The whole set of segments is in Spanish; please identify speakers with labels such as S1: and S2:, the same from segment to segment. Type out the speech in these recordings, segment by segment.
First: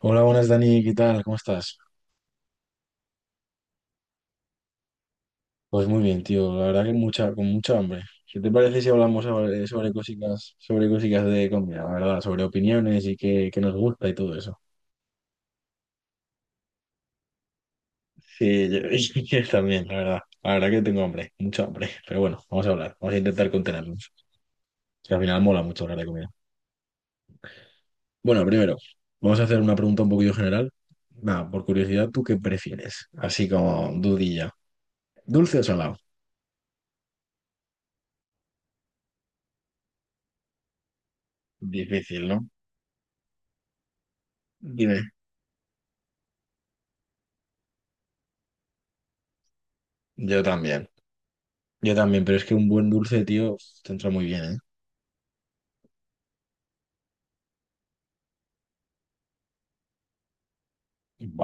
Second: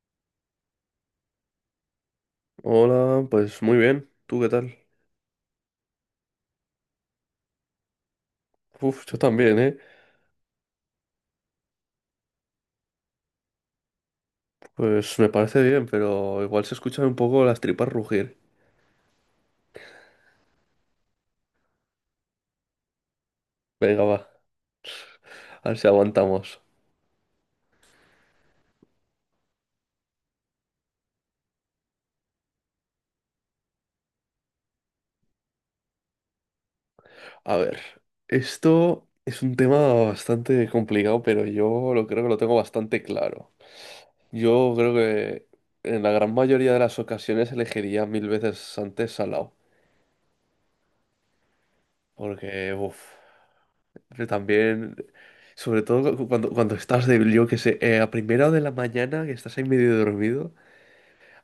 S1: Hola, buenas Dani, ¿qué tal? ¿Cómo estás?
S2: Hola, pues muy bien. ¿Tú qué tal?
S1: Pues muy bien, tío. La verdad que con mucha hambre. ¿Qué te parece si
S2: Uf, yo
S1: hablamos
S2: también,
S1: sobre,
S2: ¿eh?
S1: sobre cositas, sobre cositas de comida, la verdad? Sobre opiniones y qué nos gusta y todo eso.
S2: Pues me parece bien, pero igual se escuchan un poco las tripas rugir.
S1: Sí, yo, yo también, la verdad. La verdad que tengo hambre, mucha hambre. Pero bueno, vamos a hablar, vamos a intentar
S2: Venga,
S1: contenernos.
S2: va,
S1: Que al final mola
S2: a ver
S1: mucho
S2: si
S1: hablar de comida.
S2: aguantamos.
S1: Bueno, primero, vamos a hacer una pregunta un poquillo general. Nada, por curiosidad, ¿tú qué prefieres? Así como dudilla. ¿Dulce o salado?
S2: A ver, esto es un tema bastante complicado, pero yo lo creo
S1: Difícil,
S2: que lo
S1: ¿no?
S2: tengo bastante claro. Yo creo
S1: Dime.
S2: que en la gran mayoría de las ocasiones elegiría mil veces antes salao,
S1: Yo también. Yo también, pero es que un
S2: porque,
S1: buen
S2: uf,
S1: dulce, tío, te entra muy bien, ¿eh?
S2: también. Sobre todo cuando, cuando estás de, yo que sé, a primera hora de la mañana, que estás ahí medio dormido.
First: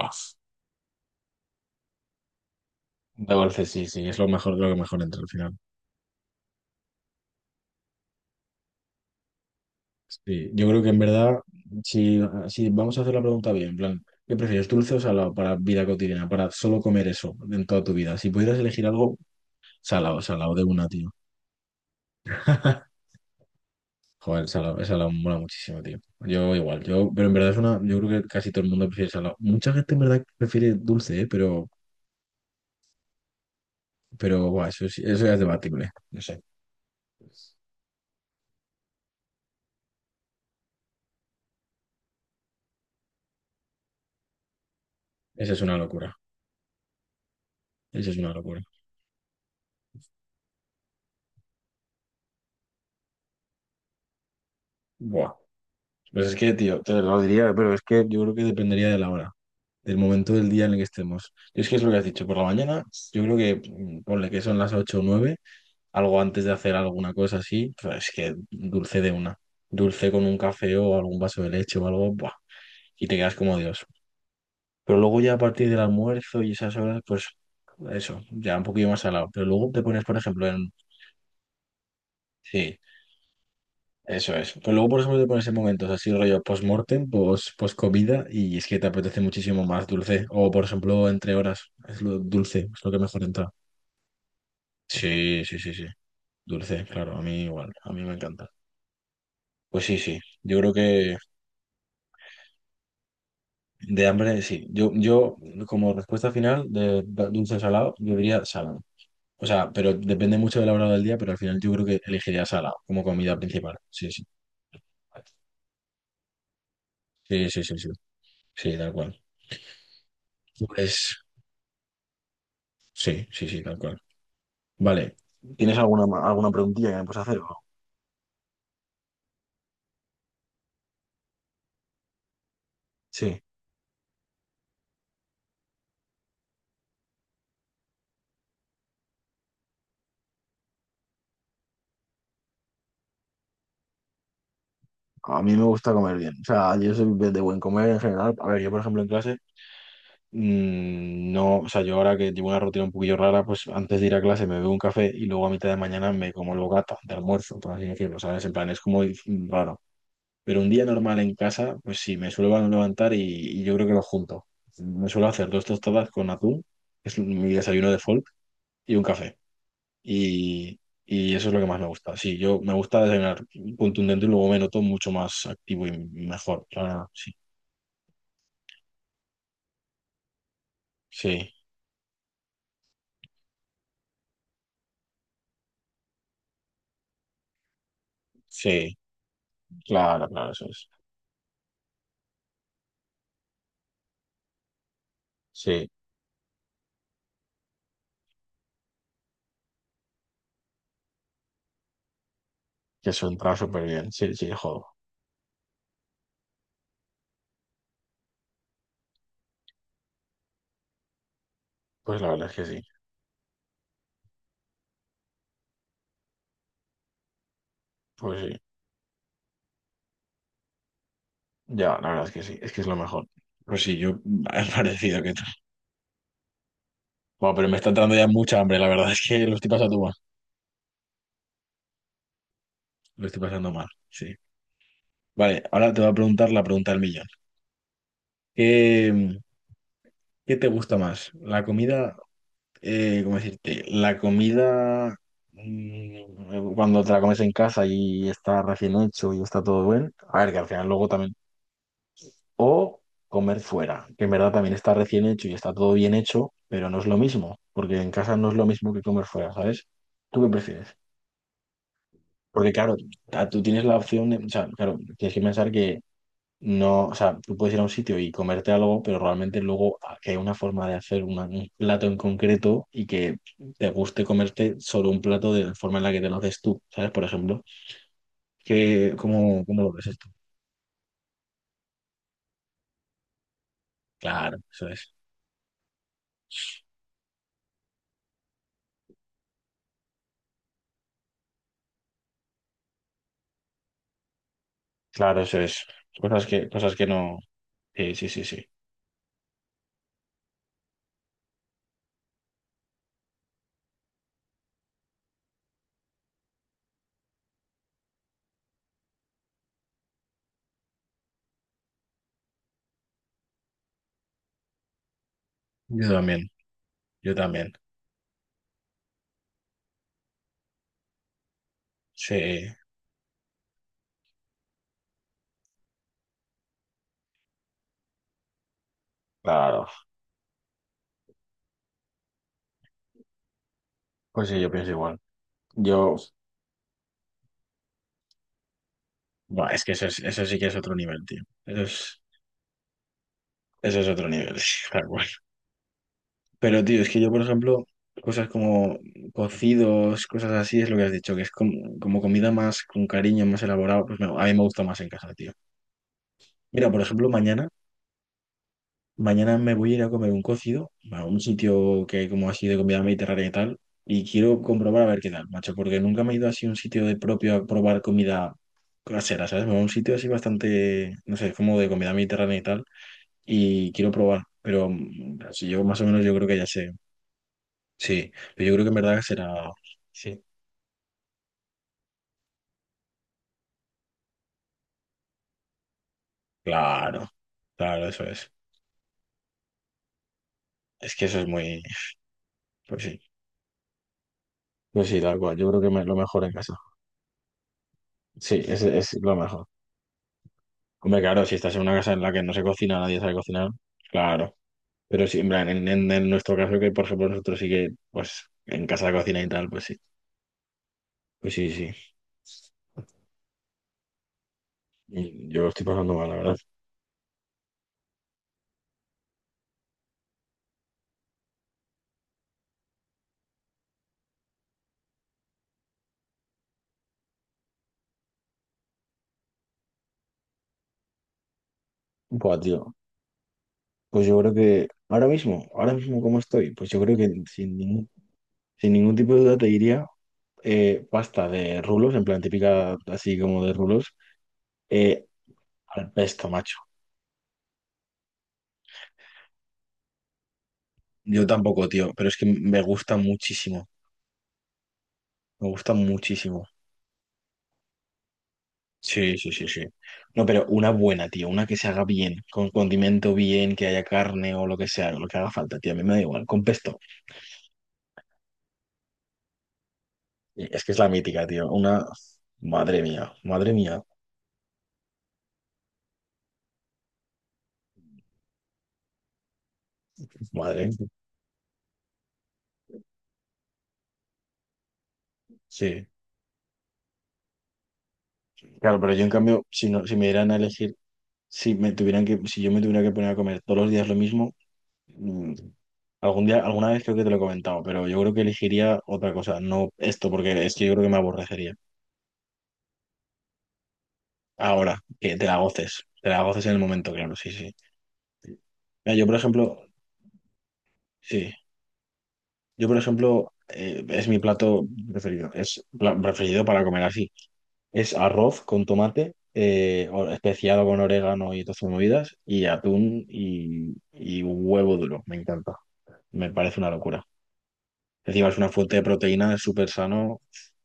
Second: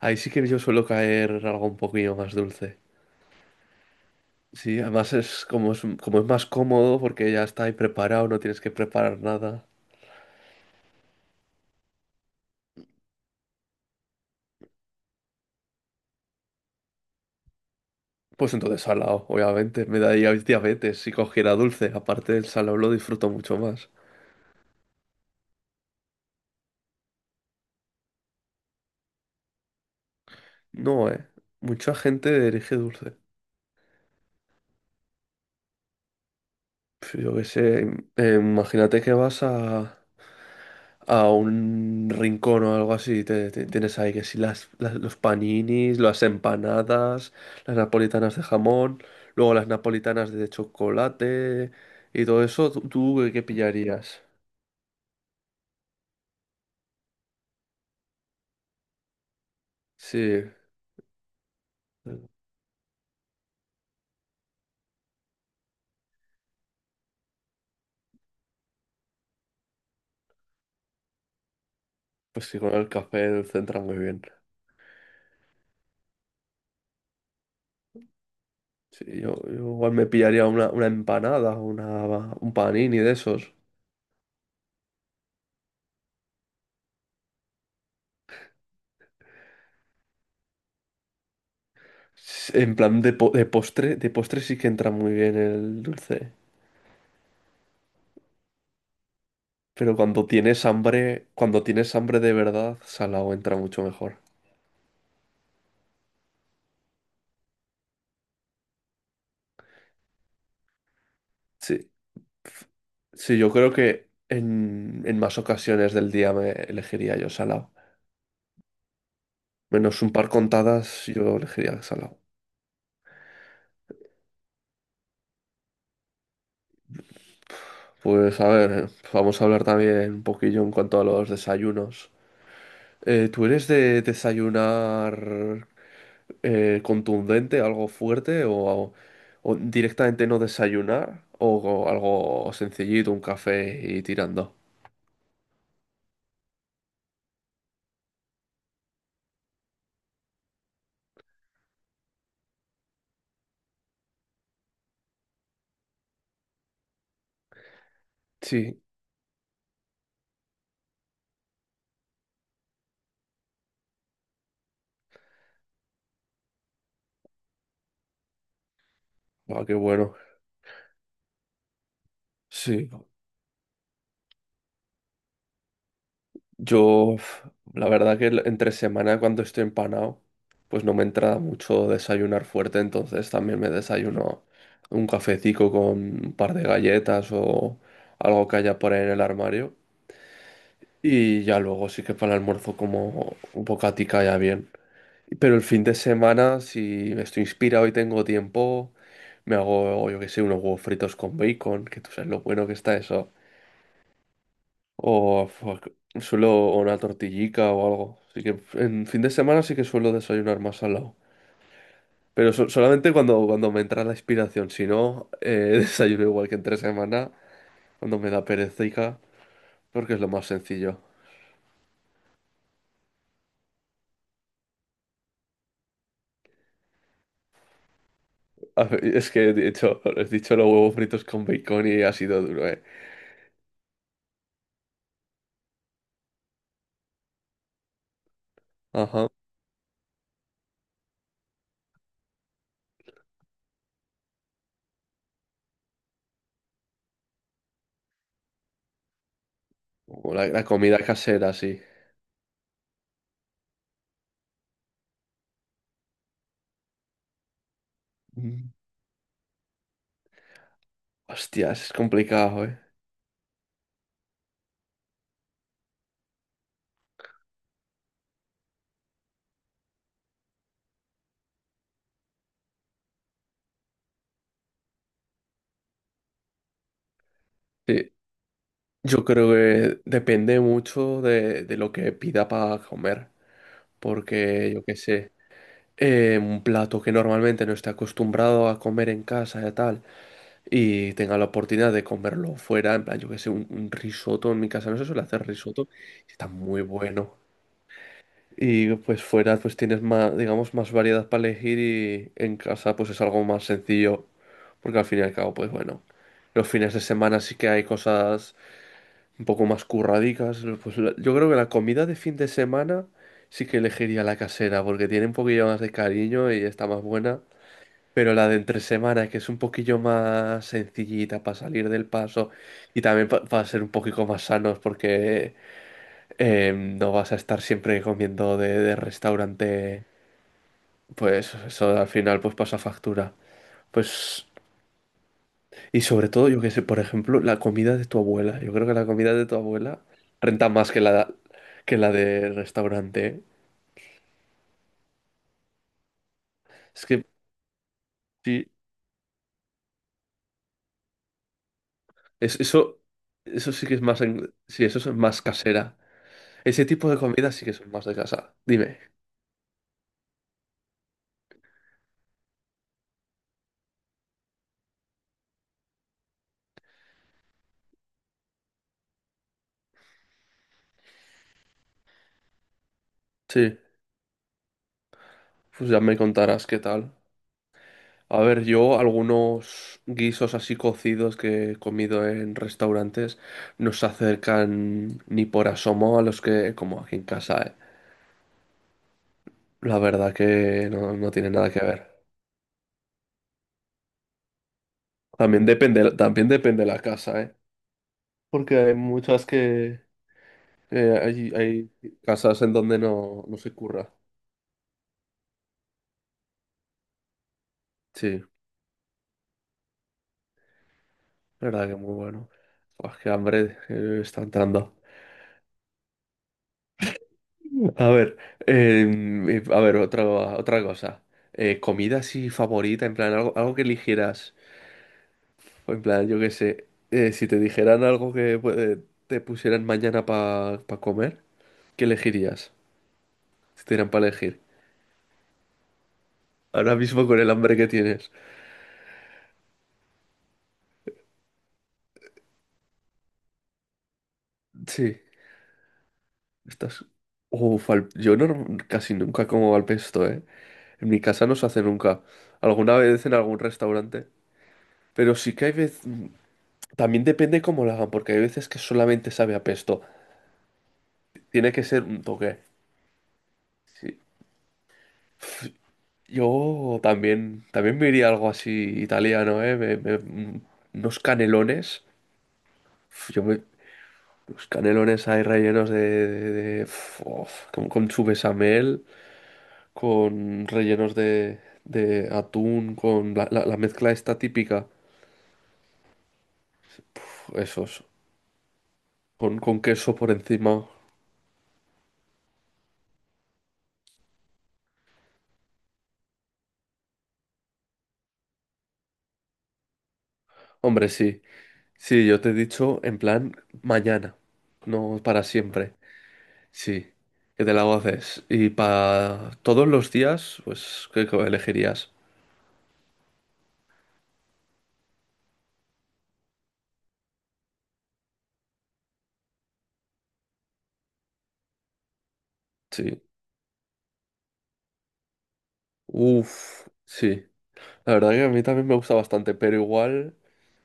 S2: Ahí sí que yo suelo caer algo un poquillo más dulce.
S1: de dulce, sí, sí, es lo mejor, lo
S2: Sí,
S1: que mejor
S2: además
S1: entra al
S2: es
S1: final.
S2: como es, como es más cómodo porque ya está ahí preparado, no tienes que preparar nada.
S1: Sí, yo creo que en verdad, si, si vamos a hacer la pregunta bien, en plan, ¿qué prefieres, dulce o salado para vida cotidiana, para solo comer eso en toda tu vida? Si
S2: Pues
S1: pudieras
S2: entonces
S1: elegir algo,
S2: salado, obviamente. Me
S1: salado,
S2: daría
S1: salado de una,
S2: diabetes si
S1: tío.
S2: cogiera dulce. Aparte, del salado lo disfruto mucho más.
S1: Joder, salado, el salado mola muchísimo, tío. Yo igual, pero en verdad yo creo que casi todo el mundo prefiere salado. Mucha gente en verdad prefiere
S2: No,
S1: dulce,
S2: eh.
S1: ¿eh? Pero,
S2: Mucha gente elige dulce.
S1: pero, buah, eso ya es debatible, no sé.
S2: Pues yo qué sé. Imagínate que vas a un rincón o algo así. Tienes ahí que si las, los
S1: Esa es una
S2: paninis,
S1: locura.
S2: las empanadas, las
S1: Eso es una
S2: napolitanas de
S1: locura.
S2: jamón, luego las napolitanas de chocolate y todo eso, ¿tú, tú qué pillarías?
S1: Buah. Pues es que, tío, te lo diría, pero es que yo creo que dependería de la hora, del momento
S2: Sí,
S1: del día en el que estemos. Y es que es lo que has dicho, por la mañana, yo creo que ponle que son las 8 o 9, algo antes de hacer alguna cosa así, pues es que dulce de una. Dulce con un café o algún vaso de leche o algo, buah,
S2: pues sí, con el
S1: y te quedas
S2: café
S1: como
S2: centra
S1: Dios.
S2: muy bien.
S1: Pero luego ya a partir del almuerzo y esas horas, pues eso, ya un poquillo más
S2: Sí,
S1: salado. Pero
S2: yo
S1: luego te
S2: igual
S1: pones,
S2: me
S1: por
S2: pillaría
S1: ejemplo,
S2: una empanada, una, un
S1: sí,
S2: panini de esos.
S1: eso es. Pero luego, por eso te pones en momentos así, rollo post-mortem, comida y es que te apetece muchísimo más dulce. O, por ejemplo, entre horas, es lo dulce,
S2: En
S1: es lo
S2: plan
S1: que
S2: de,
S1: mejor entra.
S2: de postre sí que entra muy bien
S1: Sí, sí, sí,
S2: el
S1: sí.
S2: dulce.
S1: Dulce, claro, a mí igual, a mí me encanta. Pues
S2: Pero
S1: sí, sí, yo creo que
S2: cuando tienes hambre de verdad, salado entra mucho
S1: de
S2: mejor.
S1: hambre, sí. Yo como respuesta final de dulce o salado, yo diría salado. O sea, pero depende mucho de la hora del día, pero al final yo creo
S2: Sí.
S1: que elegiría salado como comida
S2: Sí, yo creo
S1: principal.
S2: que
S1: Sí, sí.
S2: en más ocasiones del día me elegiría yo
S1: Sí, sí,
S2: salado.
S1: sí, sí. Sí, tal cual.
S2: Menos un par contadas,
S1: Pues
S2: yo elegiría salado.
S1: sí, sí, sí, tal cual. Vale. ¿Tienes alguna preguntilla que me puedes hacer, o no?
S2: Pues a ver, vamos a hablar también un poquillo en cuanto a los desayunos.
S1: Sí,
S2: ¿Tú eres de desayunar contundente, algo fuerte, o directamente no desayunar, o algo sencillito, un café y tirando?
S1: a mí me gusta comer bien. O sea, yo soy de buen comer en general. A ver, yo por ejemplo en clase, mm, no, o sea, yo ahora que llevo una rutina un poquillo rara, pues antes de ir a clase me bebo un café y luego a mitad de mañana me como el bocata de almuerzo, por así decirlo, ¿sabes? En plan, es
S2: Sí,
S1: como raro. Pero un día normal en casa, pues sí, me suelo levantar y yo creo que lo junto. Me suelo hacer dos tostadas con atún, que es mi desayuno de folk, y un café.
S2: ah, qué bueno.
S1: y, y eso es lo que más me gusta. Sí, yo me
S2: Sí,
S1: gusta desayunar contundente y luego me noto mucho más activo y mejor.
S2: yo,
S1: Claro, sí,
S2: uf, la verdad que entre semana cuando estoy empanado, pues no me entra
S1: sí,
S2: mucho desayunar fuerte, entonces también me desayuno un cafecito con un par de galletas o algo que haya por
S1: sí,
S2: ahí en el armario.
S1: claro, claro, eso es.
S2: Y ya luego sí que para el almuerzo como un bocatica ya bien. Pero el fin
S1: Sí,
S2: de semana, si estoy inspirado y tengo tiempo, me hago, yo qué sé, unos huevos fritos con bacon, que tú sabes lo bueno que está
S1: que eso
S2: eso.
S1: entra súper bien. Sí, sí, jodo.
S2: O fuck, suelo o una tortillica o algo. Así que en fin de semana sí que suelo desayunar más salado.
S1: Pues la verdad
S2: Pero
S1: es que sí,
S2: solamente cuando, cuando me entra la inspiración. Si no, desayuno igual que entre semana, cuando me
S1: pues
S2: da
S1: sí.
S2: perecica, porque es lo más sencillo.
S1: Ya, la verdad es que sí, es que es lo mejor. Pues sí, yo es parecido que tú. Bueno, pero me está entrando ya mucha hambre,
S2: A
S1: la
S2: ver,
S1: verdad es
S2: es
S1: que
S2: que he
S1: lo estoy pasando
S2: dicho,
S1: mal.
S2: he dicho los huevos fritos con bacon y ha sido duro, ¿eh?
S1: Lo estoy pasando mal, sí. Vale, ahora te voy a preguntar la pregunta del millón.
S2: Ajá.
S1: ¿Qué, qué te gusta más? ¿La comida cómo decirte? La comida, cuando te la comes en casa y está recién hecho y está todo bien,
S2: O
S1: a
S2: la,
S1: ver, que
S2: la
S1: al final
S2: comida
S1: luego también,
S2: casera, sí.
S1: o comer fuera, que en verdad también está recién hecho y está todo bien hecho, pero no es lo mismo, porque en casa no es lo
S2: Mm.
S1: mismo que comer fuera, ¿sabes? ¿Tú qué prefieres?
S2: Hostias, es complicado,
S1: Porque
S2: ¿eh?
S1: claro, tú tienes la opción de, o sea, claro, tienes que pensar que no, o sea, tú puedes ir a un sitio y comerte algo, pero realmente luego ah, que hay una forma de hacer un plato en concreto y que te guste comerte solo un plato de la forma en la que te lo haces tú, ¿sabes? Por ejemplo,
S2: Sí. Yo creo
S1: ¿cómo lo
S2: que
S1: ves esto?
S2: depende mucho de lo que pida para comer.
S1: Claro,
S2: Porque yo
S1: eso
S2: qué
S1: es.
S2: sé, un plato que normalmente no esté acostumbrado a comer en casa y tal, y tenga la oportunidad de comerlo fuera, en plan, yo qué sé, un risotto. En mi casa no se suele
S1: Claro,
S2: hacer
S1: eso es.
S2: risotto, y está muy
S1: Cosas que
S2: bueno.
S1: no. Sí, sí, sí, sí.
S2: Y pues fuera pues tienes más, digamos, más variedad para elegir y en casa pues es algo más sencillo, porque al fin y al cabo, pues bueno, los fines de semana sí que hay cosas un poco más curradicas. Yo creo que la comida de fin de semana sí que elegiría la casera, porque tiene un poquillo más de
S1: Yo también,
S2: cariño y está más
S1: yo
S2: buena.
S1: también.
S2: Pero la de entre semana, que es un poquillo más sencillita para salir del
S1: Sí,
S2: paso y también para ser un poquito más sanos, porque no vas a estar siempre comiendo de
S1: claro.
S2: restaurante, pues eso al final pues pasa factura. Pues
S1: Pues sí, yo pienso igual.
S2: y
S1: Yo,
S2: sobre todo, yo qué sé, por ejemplo, la comida de tu abuela. Yo creo que la comida de tu
S1: buah, es que
S2: abuela
S1: eso, eso sí que
S2: renta
S1: es
S2: más
S1: otro nivel, tío. Eso
S2: que la
S1: es,
S2: de restaurante, ¿eh?
S1: eso es otro nivel, tal cual. Pero, tío,
S2: Es
S1: es que
S2: que
S1: yo, por ejemplo, cosas
S2: sí,
S1: como cocidos, cosas así, es lo que has dicho, que es como comida
S2: es,
S1: más
S2: eso,
S1: con cariño, más
S2: eso sí que es
S1: elaborado, pues
S2: más,
S1: a mí me gusta
S2: sí,
S1: más
S2: eso es
S1: en casa,
S2: más
S1: tío.
S2: casera. Ese
S1: Mira, por
S2: tipo de
S1: ejemplo,
S2: comida sí
S1: mañana,
S2: que son más de casa. Dime.
S1: mañana me voy a ir a comer un cocido a un sitio que hay como así de comida mediterránea y tal, y quiero comprobar a ver qué tal, macho, porque nunca me he ido así a un sitio de propio a probar comida casera, ¿sabes? Me voy a un sitio así bastante, no sé, como de comida mediterránea y tal,
S2: Sí,
S1: y quiero probar, pero así yo
S2: pues ya
S1: más o
S2: me
S1: menos yo creo que ya
S2: contarás qué
S1: sé.
S2: tal.
S1: Sí,
S2: A ver,
S1: pero yo creo que en
S2: yo
S1: verdad será...
S2: algunos
S1: Sí.
S2: guisos así cocidos que he comido en restaurantes no se acercan ni por asomo a los que como aquí en
S1: Claro,
S2: casa, ¿eh?
S1: claro, eso es.
S2: La verdad que no,
S1: Es que
S2: no
S1: eso es
S2: tiene nada que
S1: muy...
S2: ver.
S1: Pues sí, pues sí, tal cual. Yo creo que lo mejor
S2: También
S1: en casa.
S2: depende de la casa, ¿eh?
S1: Sí,
S2: Porque
S1: es,
S2: hay
S1: es lo
S2: muchas
S1: mejor.
S2: que...
S1: Hombre, claro, si estás en
S2: hay
S1: una casa en la que no
S2: casas
S1: se
S2: en donde
S1: cocina, nadie sabe
S2: no, no
S1: cocinar,
S2: se curra.
S1: claro. Pero sí, en plan, en nuestro caso, que por ejemplo nosotros sí que,
S2: Sí,
S1: pues, en casa cocina y tal, pues sí. Pues sí,
S2: verdad
S1: sí.
S2: que muy bueno. Pues qué hambre, está entrando.
S1: Y yo lo estoy pasando mal, la verdad.
S2: A ver, a ver, otra, otra cosa. Comida así favorita, en plan, algo, algo que eligieras. O en plan, yo qué sé, si te dijeran algo que te pusieran mañana para comer, ¿qué
S1: Buah,
S2: elegirías?
S1: tío.
S2: Si te dieran
S1: Pues
S2: para
S1: yo creo
S2: elegir.
S1: que ahora mismo cómo estoy, pues
S2: Ahora
S1: yo creo
S2: mismo
S1: que
S2: con el
S1: sin
S2: hambre que
S1: ningún,
S2: tienes.
S1: sin ningún tipo de duda te diría pasta de rulos, en plan típica así como de rulos,
S2: Sí.
S1: eh, al pesto, macho.
S2: Estas, uf, yo casi nunca como al pesto, ¿eh? En mi
S1: Yo
S2: casa no se hace
S1: tampoco, tío,
S2: nunca.
S1: pero es que me
S2: Alguna
S1: gusta
S2: vez en algún
S1: muchísimo,
S2: restaurante. Pero sí que
S1: me
S2: hay
S1: gusta
S2: veces...
S1: muchísimo.
S2: También depende cómo lo hagan, porque hay veces que solamente
S1: Sí, sí,
S2: sabe a
S1: sí, sí.
S2: pesto.
S1: No, pero una buena, tío, una
S2: Tiene
S1: que
S2: que
S1: se
S2: ser
S1: haga
S2: un
S1: bien,
S2: toque.
S1: con condimento bien, que haya
S2: Sí.
S1: carne o lo que sea, lo que haga falta, tío, a mí me da igual, con pesto.
S2: Yo también, también me iría algo así italiano, ¿eh?
S1: Y es que es la
S2: Unos
S1: mítica, tío,
S2: canelones.
S1: una... Madre
S2: Uf,
S1: mía,
S2: yo me...
S1: madre mía,
S2: Los canelones ahí rellenos de... de- uf, of, con su bechamel. Con
S1: madre.
S2: rellenos de atún, con la, la mezcla esta típica,
S1: Sí.
S2: esos,
S1: Claro, pero yo en cambio,
S2: con
S1: si no,
S2: queso
S1: si me
S2: por
S1: dieran a
S2: encima.
S1: elegir, si me tuvieran que, si yo me tuviera que poner a comer todos los días lo mismo, Mm, algún día, alguna vez creo que te lo he comentado, pero yo creo que elegiría otra cosa, no esto, porque es que yo creo que
S2: Hombre,
S1: me
S2: sí,
S1: aborrecería.
S2: sí, yo te he dicho en plan mañana,
S1: Ahora,
S2: no
S1: que
S2: para
S1: te la
S2: siempre,
S1: goces, te la goces en el momento,
S2: sí,
S1: claro, sí,
S2: que
S1: sí.
S2: te la haces. Y
S1: Mira, yo por
S2: para
S1: ejemplo,
S2: todos los días, pues, ¿qué qué
S1: sí,
S2: elegirías?
S1: yo por ejemplo, es mi plato preferido, es preferido para comer así. Es arroz con tomate, especiado con orégano y todas sus movidas, y
S2: Sí,
S1: atún y huevo duro, me encanta, me parece
S2: uff,
S1: una locura.
S2: sí. La verdad que
S1: Encima
S2: a
S1: es
S2: mí
S1: una
S2: también
S1: fuente
S2: me
S1: de
S2: gusta
S1: proteína,
S2: bastante,
S1: es
S2: pero
S1: súper
S2: igual,
S1: sano.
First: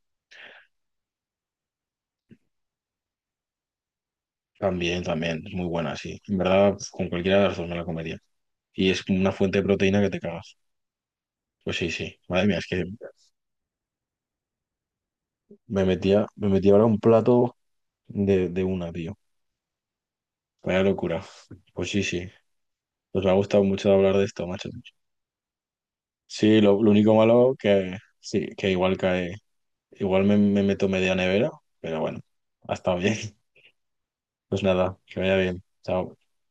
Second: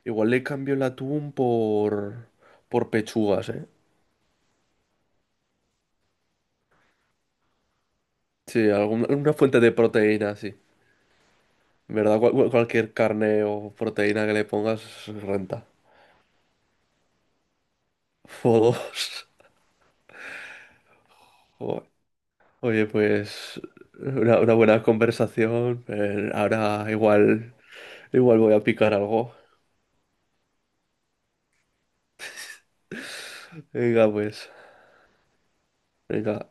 S2: igual le cambio el atún por pechugas, ¿eh?
S1: También, también, es muy buena, sí. En verdad, pues, con cualquiera de las dos me la comería.
S2: Sí,
S1: Y es
S2: alguna,
S1: como una
S2: una
S1: fuente
S2: fuente
S1: de
S2: de
S1: proteína que te
S2: proteína, sí.
S1: cagas. Pues sí,
S2: En
S1: sí.
S2: ¿verdad?
S1: Madre mía, es que
S2: Cualquier carne o proteína que le pongas renta.
S1: me metía ahora un plato de
S2: O
S1: una, tío.
S2: dos.
S1: Vaya locura.
S2: Joder.
S1: Pues sí, sí.
S2: Oye,
S1: Pues me ha
S2: pues
S1: gustado mucho hablar de esto,
S2: una
S1: macho.
S2: buena conversación.
S1: Sí, lo,
S2: Ahora
S1: lo único
S2: igual,
S1: malo que
S2: igual
S1: sí,
S2: voy a
S1: que
S2: picar
S1: igual
S2: algo.
S1: cae. Igual me meto media nevera, pero bueno, ha estado bien.
S2: Venga, pues.
S1: Pues nada, que vaya bien. Chao.
S2: Venga.